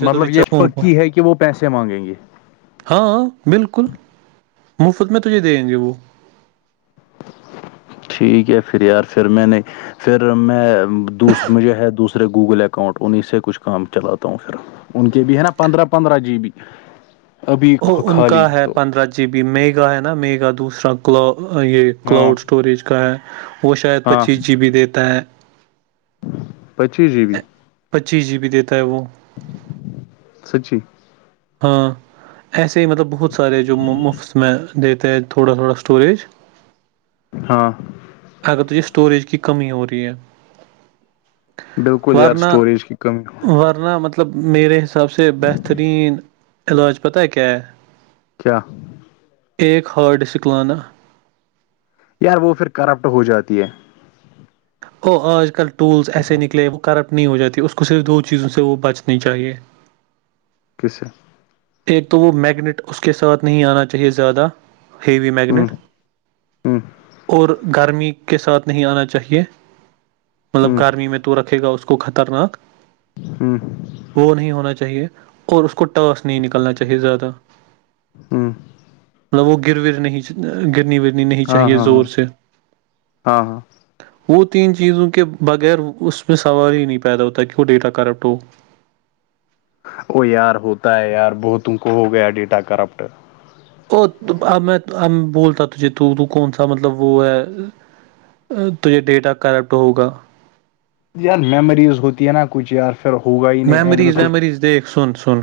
سے تو مطلب یہ ریچارج فون کو پکی ہے کہ وہ پیسے مانگیں گے ہاں بالکل مفت میں تجھے دیں گے وہ ٹھیک ہے پھر یار پھر میں نے پھر میں دوس مجھے ہے دوسر دورے گوگل اکاؤنٹ انہیں سے کچھ کام چلاتا ہوں پھر ان کے بھی ہے نا پندرہ پندرہ جی بی ابھی ا ان کا خالی ہے تو پندرہ جی بی میگا ہے نا میگا دوسرا ک یہ ہاں کلاؤڈ اسٹوریج کا ہے وہ شاید ہاں پچیس جی بی دیتا ہے پچیس جی بی پچیس جی بی دیتا ہے وہ سچی ہاں ایسے ہی مطلب بہت سارے جو مفت میں دیتے ہیں تھوڑا تھوڑا اسٹوریج ہاں اگر تجھے اسٹوریج کی کمی ہو رہی ہے بالکل یار ورنہ اسٹوریج کی کمی ورنہ مطلب مطلب میرے حساب سے بہترین علاج پتہ ہے کیا ہے کیا ایک ہارڈ ڈسک لانا یار وہ پھر کرپٹ ہو جاتی ہے ا آج کل ٹولس ایسے نکلے وہ کرپٹ نہیں ہو جاتی اس کو صرف دو چیزوں سے وہ بچنی چاہیے کیسے [inaudible] ایک تو وہ میگنیٹ اس کے ساتھ نہیں آنا چاہیے زیادہ ہیوی ہ میگنیٹ ہ اور گرمی کے ساتھ نہیں آنا چاہیے ہ مطلب ہ گرمی میں تو رکھے گا اس کو خطرناک ہوں وہ نہیں ہونا چاہیے اور اس کو ٹ نہیں نکلنا چاہیے زیادہ مطلب وہ گرر نہیں گرنی ورنی نہیں ہاں چاہیے ہاں زور ہاں سے ہاں ہاں وہ تین چیزوں کے بغیر اس میں سوال ہی نہیں پیدا ہوتا کہ وہ ڈیٹا کرپٹ ہو وہ یار ہوتا ہے یار بہتم کو ہو گیا ڈیٹا کرپٹ او اب میں اب بولتا تجھے تو تو کون سا مطلب وہ ہے توجھے ڈیٹا کریکٹ ہوگا یار میمورز ہوتی ہے نا کچھ یار پر ہوگا ہی نہیں اینڈ میں میمریز کچھ ویمریز دیکھ سن سن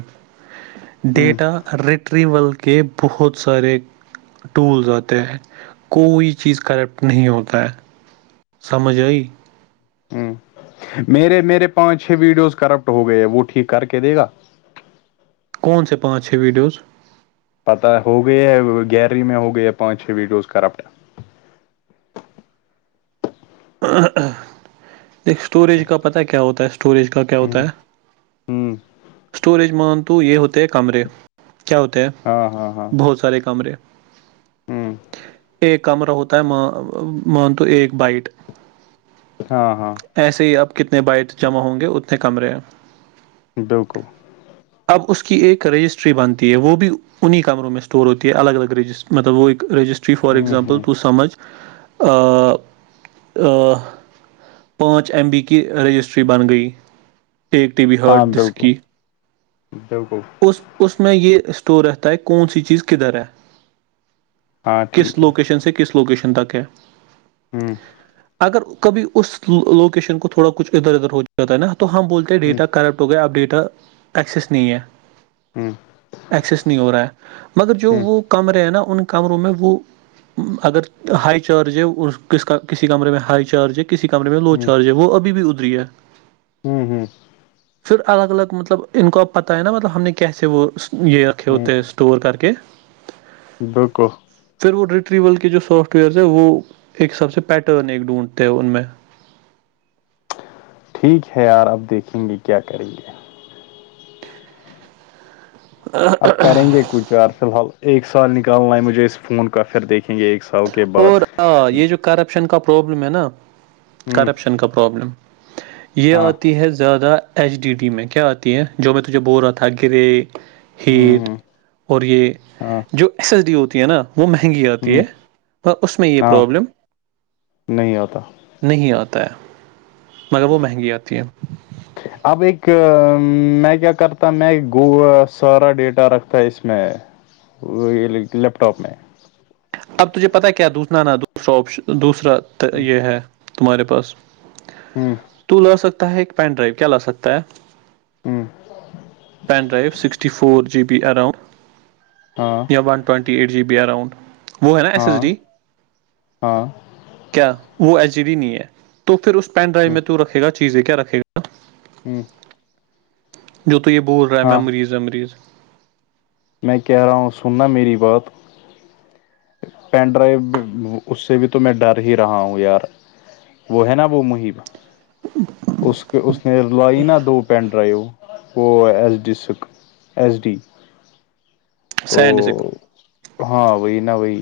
ہ ڈیٹا ریٹریول کے بہت سارے ٹولز آتے ہیں کوئی چیز کرپٹ نہیں ہوتا ہے سمجھ آئی ہ میرے میرے پانچ چھ ویڈیوز کرپٹ ہو گئے ہے وہ ٹھیک کر کے دے گا کون سے پانچ چھ ویڈیوز پتا ہو گئی ہے گیلری میں ہو گئی ہے پانچ چھ ویڈیوز کرپٹ دیک اسٹوریج کا پتہ کیا ہوتا ہے اسٹوریج کا کیا ہوتا ہے ہوں اسٹوریج مان تو یہ ہوتے ہے کمرے کیا ہوتے ہاں ہاں ہاں ہے بہت سارے کمرے ہ ایک کمرہ ہوتا ہے مان تو ایک بائٹ ہاں ہاں ایسے ہی اپ کتنے بائٹ جمع ہوں گے اتنے کمرے ہیں بالکل اب اس کی ایک رجسٹری بنتی ہے وہ بھی اننی کموں میں سٹور ہوتی ہے الگ الگجس مطلب وہٮ ایک رجسٹ فار ہ ایگزامپل ہ توو سمجھ آ پانچ ایم بی کی رجسٹری بن گئی ایک ٹی وی ہاں بالکل بالکل اس اس میں یہ اسٹور رہتا ہے کون سی چیز کدھر ہے ہاں کس ٹھیک ہے لوکیشن سے کس لوکیشن تک ہے ہ اگر کبھی اس لوکیشن کو تھوڑا کچھ ادھر ادھر ہو جاتا ہے نا تو ہم بولتے ہیں ہ ہ ڈیٹا کریکٹ تو گے اپ ڈیٹا اسسیس نییا ہوں ایکسس نہیں ہو رہا ہے مگر جو ہ وہ کمرے ہیں نا ان کمروں میں وہ اگر ہائی چارج ہے اس کس کسی کمرے میں ہائی چارج ہے کسی کمرے میں لو چارج ہے وہ ابھی بھی ادھری ہے ہوں ہوں پھر الگ الگ مطلب ان کو اب پتہ ہے نا مطلب ہم نے کیسے وہ یہ پکھھیتے اسٹور کر کے بالکل پھر وہ ریٹریول کے جو سافٹ ویئر تھ وہ ایک سب سے پیٹرن ایک ڈھونڈتے ہیں ان میں ٹھیک ہے یار اب دیکھیں گے کیا کریں گے ہ اب کریں گے کچھ یار فی الحال ایک سال نکالنا ہے مجھے اس فون کا پھر دیکھ دیکھیں گے ایک سال کے بعد اور ہاں، یہ جو کرپشن کا پرابلم ہے نا ہوں کرپشن کا پرابلم یہ ہاں آتی ہے زیادہ ایچ ڈی ڈی میں کیا آتی ہیں جو میں تجھے بول رہا تھا گرے ہوں ہیٹ ہوں اور یہ ہاں ہ جو ایس ایس ڈی ہوتی ہے نا وہ مہنگی آتی ہے اس میں یہ ہاں پرابلم نہیں آتا نہیں آتا ہے مگر وہ مہنگی آتی ہے [unintelligible] اب ایک میں کیا کرتا میں گ سارا ڈیٹا رکھتا ہے اس میں وہ یہ لیپ ٹاپ میں اب تجھے پتا کیا دوسنا نا دوسرا آپشن دوسرا یہ ہے تمہارے پاس ہ تو لا سکتا ہے ایک پین ڈرائیو کیا لا سکتا ہے ہوں pen drive sixty four G B around ہاں یہ one twenty eight G B around وہ ہے نا ایس ایس ہاں ڈی ہاں کیا وہ ایس جی ڈی نہیں ہے تو پھر اس میں پین ہ ڈرائیو میں تو رکھ گا چیزیں کیا رکھ گا ہوں جو تو یہ بول رہا ہے ہاں میمریز ویمریز میں کہہ رہا ہوں سننا میری بات پین ڈرائیو بھی اس سے بھی تو میں ڈر ہی رہا ہوں یار وہ ہے نا وہ محیب اس کے اس نے لائی نا دو پین ڈرائیو وہ ایس ڈی سک ایس ڈی تو سائین ڈسک ہاں وہی نہا وہی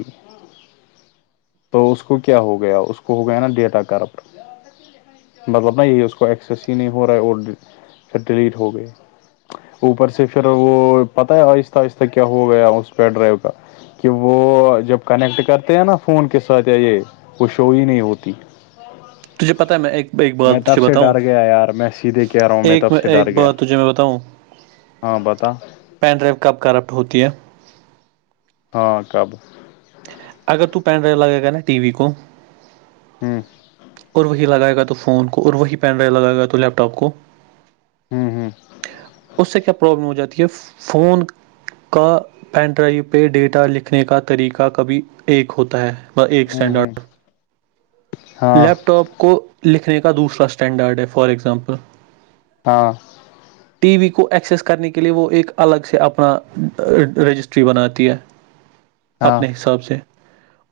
تو اس کو کیا ہو گیا اس کو ہو گیا نا ڈیٹا کرپٹ مطلب نہ یہ اس کو ایکسیس ہی نہیں ہو رہا ہے اور پھر ڈیلیٹ ہو گئی اوپر سے پھر وہ پتاہ ہے آہستہ آہستہ کیا ہو گیا اس پیڈ ڈرائی کا کہ وہ جب کنیکٹ کرتے ہیں نا فون کے ساتھ یہ وہ شو ہی نہیں ہوتی تجھے پتا ہے میں ایک ایک بات میں تب تجھے سے بتاؤں ڈر گیا یار میں سیدھے کہہ رہا ہوں میں ایک تب سے ایک ڈر گیا بات تجھے میں بتاؤں ہاں بتاؤ پین ڈرائیو کب کرپٹ ہوتی ہے ہاں کب اگر تو پین ڈائیو لگا کر ن ٹی وی کو ہوں اور وہی لگائے گ تو فون کو اور وہی پین ڈرائیو لگائے گا تو لیپ ٹاپ کو ہوں ہوں اس سے کیا پرابلم ہو جاتی ہے فون کا پین ڈرائیو پہ ڈیٹا لکھنے کا طریقہ کبھی ایک ہوتا ہے ایک ہوں اسٹینڈرڈ ہوں ہاں لیپ ٹاپ کو لکھنے کا دوسرا اسٹینڈرڈ ہے فار اگزامپل ہاں ٹی وی کو ایکسس کرنے کے لیئے وہ ایک الگ سے اپنا رجسٹری بناتی ہے [inaudible] اپنے حساب سے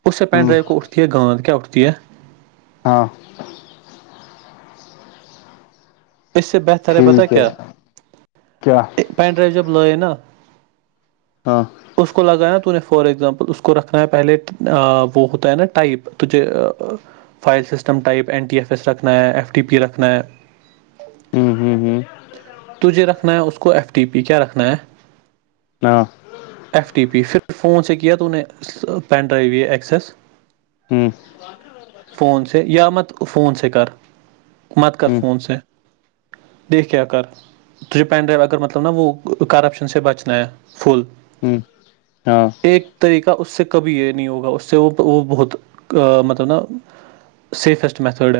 اس سے پین ہوں ڈرائیو کو اٹھتی ہے گاند کیا اٹھتی ہے ہاں اس سے بہتر ٹھیک پتا ہے کیا کیا پین ڈرائیو جب لئے نا ہاں اس کو لگانا تو نے فار ایگزامپل اس کو رکھنا ہے پہلے وہ ہوتا ہے نا ٹائپ تجھے file system type N T F S رکھنا ہے ایف ٹی پی رکھنا ہے ہاں ہوں ہوں توجھے رکھنا ہے اس کو ایف ٹی پی کیا رکھنا ہے ہاں ایف ٹی پی پھر فون سے کیا تو نے پین ڈرائیو یہ ایکسس ہوں فون س سے یا مت فون س کر مت کر ہوں فون س سے دیک کیا کر ٹرپ اینڈ ڈرائیو اگر مطلب نا وہ کرپشن سے بچنا ہے فل ہوں ہاں ایک طریقہ اس سے کبھی یہ نہیں ہوگا اس سے وہ وہ بہت مطلب نا سیفسٹ میتھڈ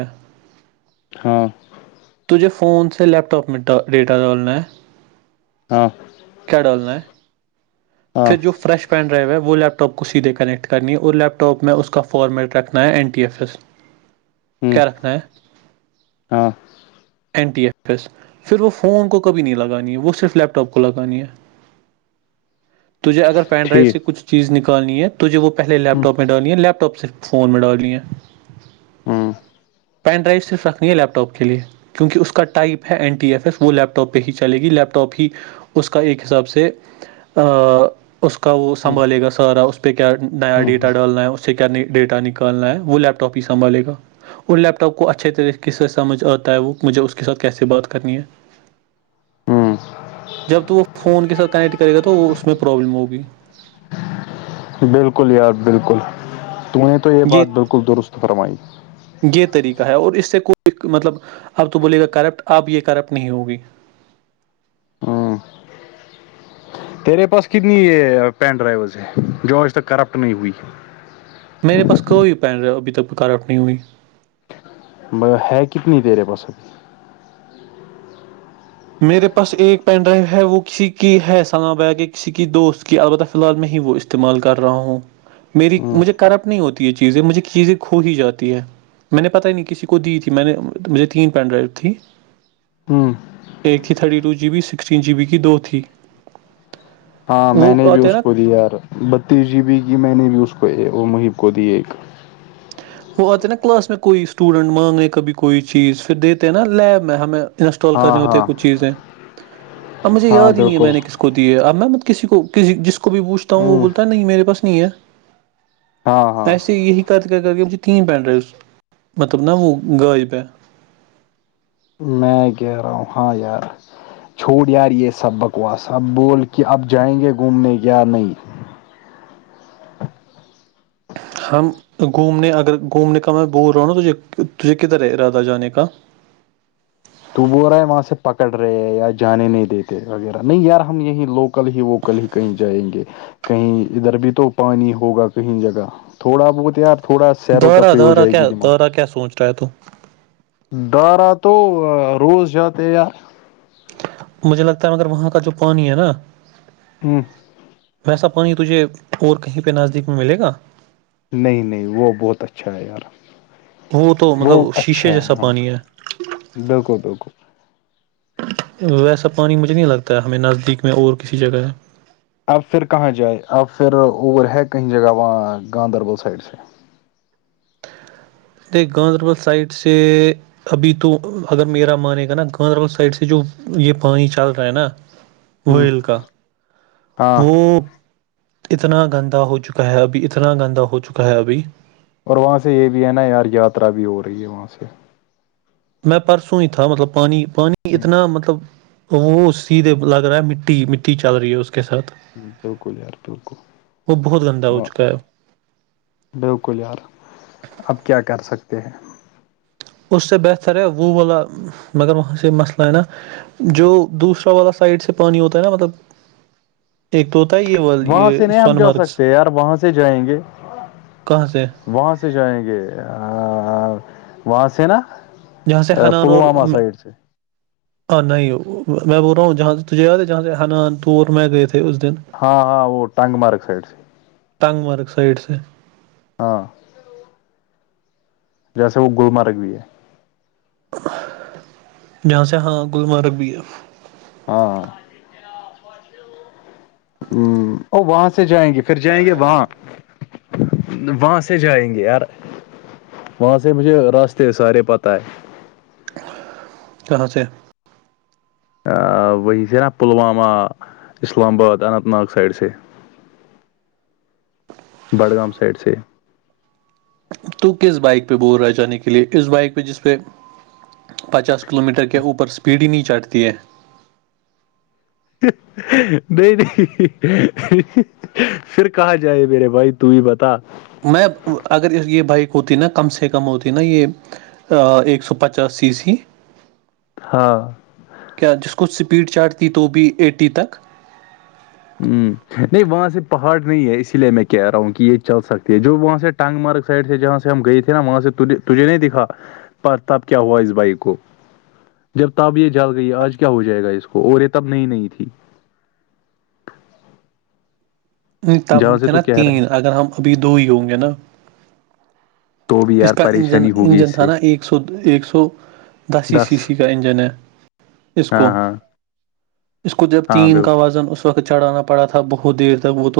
ہاں تجھے فون سے لیپٹاپ میں ڈیٹا ڈالنا ہے ہاں کیا ڈولالنا ہے ہاں پھر جو فریش پین ڈرائیو ہے وہ لیپ ٹاپ کو سیدھے کنیکٹ کرنی ہے اور لیپ ٹاپ میں اس کا فارمیٹ رکھنا ہے این ٹی ایف ایس [inaudible] کیا رکھنا ہے ہاں این ٹی ایف ایس پھر وہ فون کو کبھی نہیں لگانی ہے وہ صرف لیپ ٹاپ کو لگانی ہے تجھے اگر پین ڈرائیو ٹھیک سے کچھ چیز نکالنی ہے تجھے وہ پہل لیپ ہوں ٹاپ میں ڈنی ہے لیپ ٹاپ سےر فون میں ڈال لیے ہاں پین ڈرائیو صرف رکھنی ہے لی ٹاپ کے لیے کیونکہ اس کا ٹائپ ہے این ٹی ایف ایس وہ لیپ ٹاپ پہ ہی چلے گی لیپ ٹاپ ہی اس کا ایک حساب سے اس کا وہ ہوں سنبھالے گا سارا اس پہ کیا نیا ہوں ڈیٹا ڈالنا ہے سے کیا نہیں ڈیٹا نکالنا ہے وہ لیپٹاپ ہی سنبھالے گا اور لیپ ٹاپ کو اچھے طریقے سے سمجھ آتا ہے وہ مجھے اس کے ساتھ کیسے بات کرنی ہے [inaudible] جب تو وہ فون کے ساتھ کنیکٹ کرے گا تو اس میں پروابلم ہوگی بالکل یار بالکل تو نے تو یہ بات بالکل درست فرمائی یہ طریقہ ہے اور اس سے کوئی مطلب اب تو بولے گا کرپٹ اب یہ کرپٹ نہیں ہوگی ہوں تیرے پاس کتنی پین ڈرائیز ہے جو آج تک کرپٹ نہیں ہوئی میرے پاس کوئی پین رہا ابھی تک کروٹ نہیں ہوئی ہے کتنی دیر ہے بس اب میرے پاس ایک پین ڈرائیو ہے وہ کسی کی ہے سال بگ کسی کی دوست کی البتہ فی الحال میں ہی وہ استعمال کر رہا ہوں میری ابھی مجھے کرپٹ نہیں ہوتی یہ چیزیں مجھے چیزیں کھو ہی جاتی ہے میں نے پتاہ ہی نہیں کسی کو دی تھی میں نے مجھے تین پین ڈرائیو تھی ہوں ایک تھی thirty two G B sixteen G B کی دو تھی ہاں میں وہ نے بھی آتے ہیں اس نا کو دیا یار بتیس جی بی کی میں نے بھی اس کو وہ مہب کو دی ایک وہ آتے ہیں نا کلاس میں کوئی اسٹوڈینٹ مانگنے کبھی کوئی چیز پھر دیتے ہیں نا لیب میں ہمیں انسٹال ہاں کرنے ہوتے ہاں کچھ چیزیں اب مجھے ہاں یاد ہی نہیں ہے بالکل میں نے کس کو دی اب میں کسی کو کسی جس کو بھی پوچھتا ہوں وہ ہ بولتا ہے نہیں میرے پاس نہیں ہے ہاں ہاں ایسے یہی کات کیا کر کے تین پینینٹڈرز مطلب ن وہ گو پ میں گہ رہاوں ہاں یار چھوڑ یار یہ سب بکواس اب بول کہ اب جائیں گے گھومنے یا نہیں ہم گھومنے اگر گھومنے کا میں بول رہا ہوں نا تھے تجھے کدھر ہے ارادہ جانے کا تو وہ رہا ہے وہاں سے پکڑ رہے یا جانے نہیں دیتے وغیرہ نہیں یار ہم یہیں لوکل ہی وہ کل ہی کہیں جائیں گے کہیں ادھر بھی تو پانی ہوگا کہیں جگہ تھوڑا بہتیار درا دہرہ کیا دہرہ کیا سوچ رہا ہے تو دارا تو روز جاتے مجھے لگتا ہے مگر وہاں کا جو پانی ہے نا ہوں ویسا پانی تجھے اور کہیں پہ نزدیک میں ملے گا نہیں نہیں وہ بہت اچھا ہے یار تو وہ مطلب اچھا شیشے ہے جیسا ہاں پانی ہے بالکل بالکل ویسا پانی مجھے نہیں لگتا ہے ہمیں نزدیک میں اور کسی جگہ ہے اب پھر کہاں جائ اب پھر اور ہے کہیں جگہ وہاں گاندربل سائڈ سے نہیں گاندربل سائڈ سے ابھی تو اگر میرا مانے گا نا گاندربل سائڈ سے جو یہ پانی چل رہا ہے نا [inaudible] ویل کا ہاں وہ اتنا گندا ہو چکا ہے ابھی اتنا گندا ہو چکا ہے ابھی اور وہاں سے یہ بھی ہے نا یار یاترا بھی ہو رہی ہے وہاں سے میں پرسوں ہی تھا مطلب پانی پانی ہ اتنا مطلب وہ سیدھے لگ رہا ہے مٹی مٹی چل رہی ہے اس کے ساتھ ج بالکل یار بالکل وہ بہت گندا ہو واہ چکا ہے بالکل یار اب کیا کر سکتے ہیں اس سے بہتر ہے وہ بولا مگر وہاں سے مسئلہ ہے نا جو دوسرا والا سائڈ سے پانی ہوتا ہے نا مطلب ایک تو ہے یہ وال وہاں یہ سے نہیں ہم سون جا مرگس سکتے یار وہاں سے جائیں گے کہاں سے وہاں سے جائیں گے وہاں سے نا جہاں سے ا پلوما سائڈ سے ہاں نہیں وہ میں بول رہا ہوں جہاں سے تجھے یاد ہے جہاں سے حنان ور میں گئے تھے اس دن ہاں ہاں وہ ٹنگ مارگ سائڈ سے نگ مرگ سائڈ سے سے ہاں جیسے وہ گلمرگ بھی ہے جہاں سے ہاں گلمرگ بھی ہے ہاں ہ اور وہاں سے جائیں گے پھر جائیں گے وہاں وہاں سے جائیں گے یار وہاں سے مجھے راستے سارے پت ہے ااں سا وہی سے نا Pulwama Islamabad Anantnag side سے بڑگام سائڈ سے تو کس بائک پہ بول رہا جانے کے لے اس بائک پہ جس پہ پچاس کلو میٹر کے اوپر اسپیڈ ہی نہیں چٹتی ہے نہیں نہیں پھر کہاں جائے میرے بھائی تو ہی بتا میں اگر یہ بائک ہوتی نا کم سے کم ہوتی نا یہ ایک سو پچا سیس ہاں کیا جس کو اسپیڈ چارٹ تھی تو بھی اےٹی تک ہ نہیں وہاں سے پہاڑ نہیں ہے اسی لیے میں کہہ رہا ہوں کہ یہ چل سکتی ہے جو وہاں سے ٹانگ مارگ سائڈ تھے جہاں سے ہم گئے تھے نا وہاں سے تجھے نہیں دکھا [unintelligible] پ تب کیا ہوا اس بائک کو [unintelligible] جب تب یہ جل گئی آج کیا ہو جائے گا اس کو اور یہ تب نئی نئی تھی [unintelligible] نہیں تب جہاں ہم سے تھے تو نا کہہ رہا ہے تین اگر ہم ابھی دو ہی ہوں گے نا [unintelligible] تو بھی اس یار کا انجن پریشانی ہوگی اس انجن تھا سے نا ایک سو ایک سو دس ای سی سی کا انجن ہے اس ہاں کو ہاں اس کو جب ہاں تین بالکل کا وزن اس وقت چڑھانا پڑا تھا بہت دیر تک وہ تو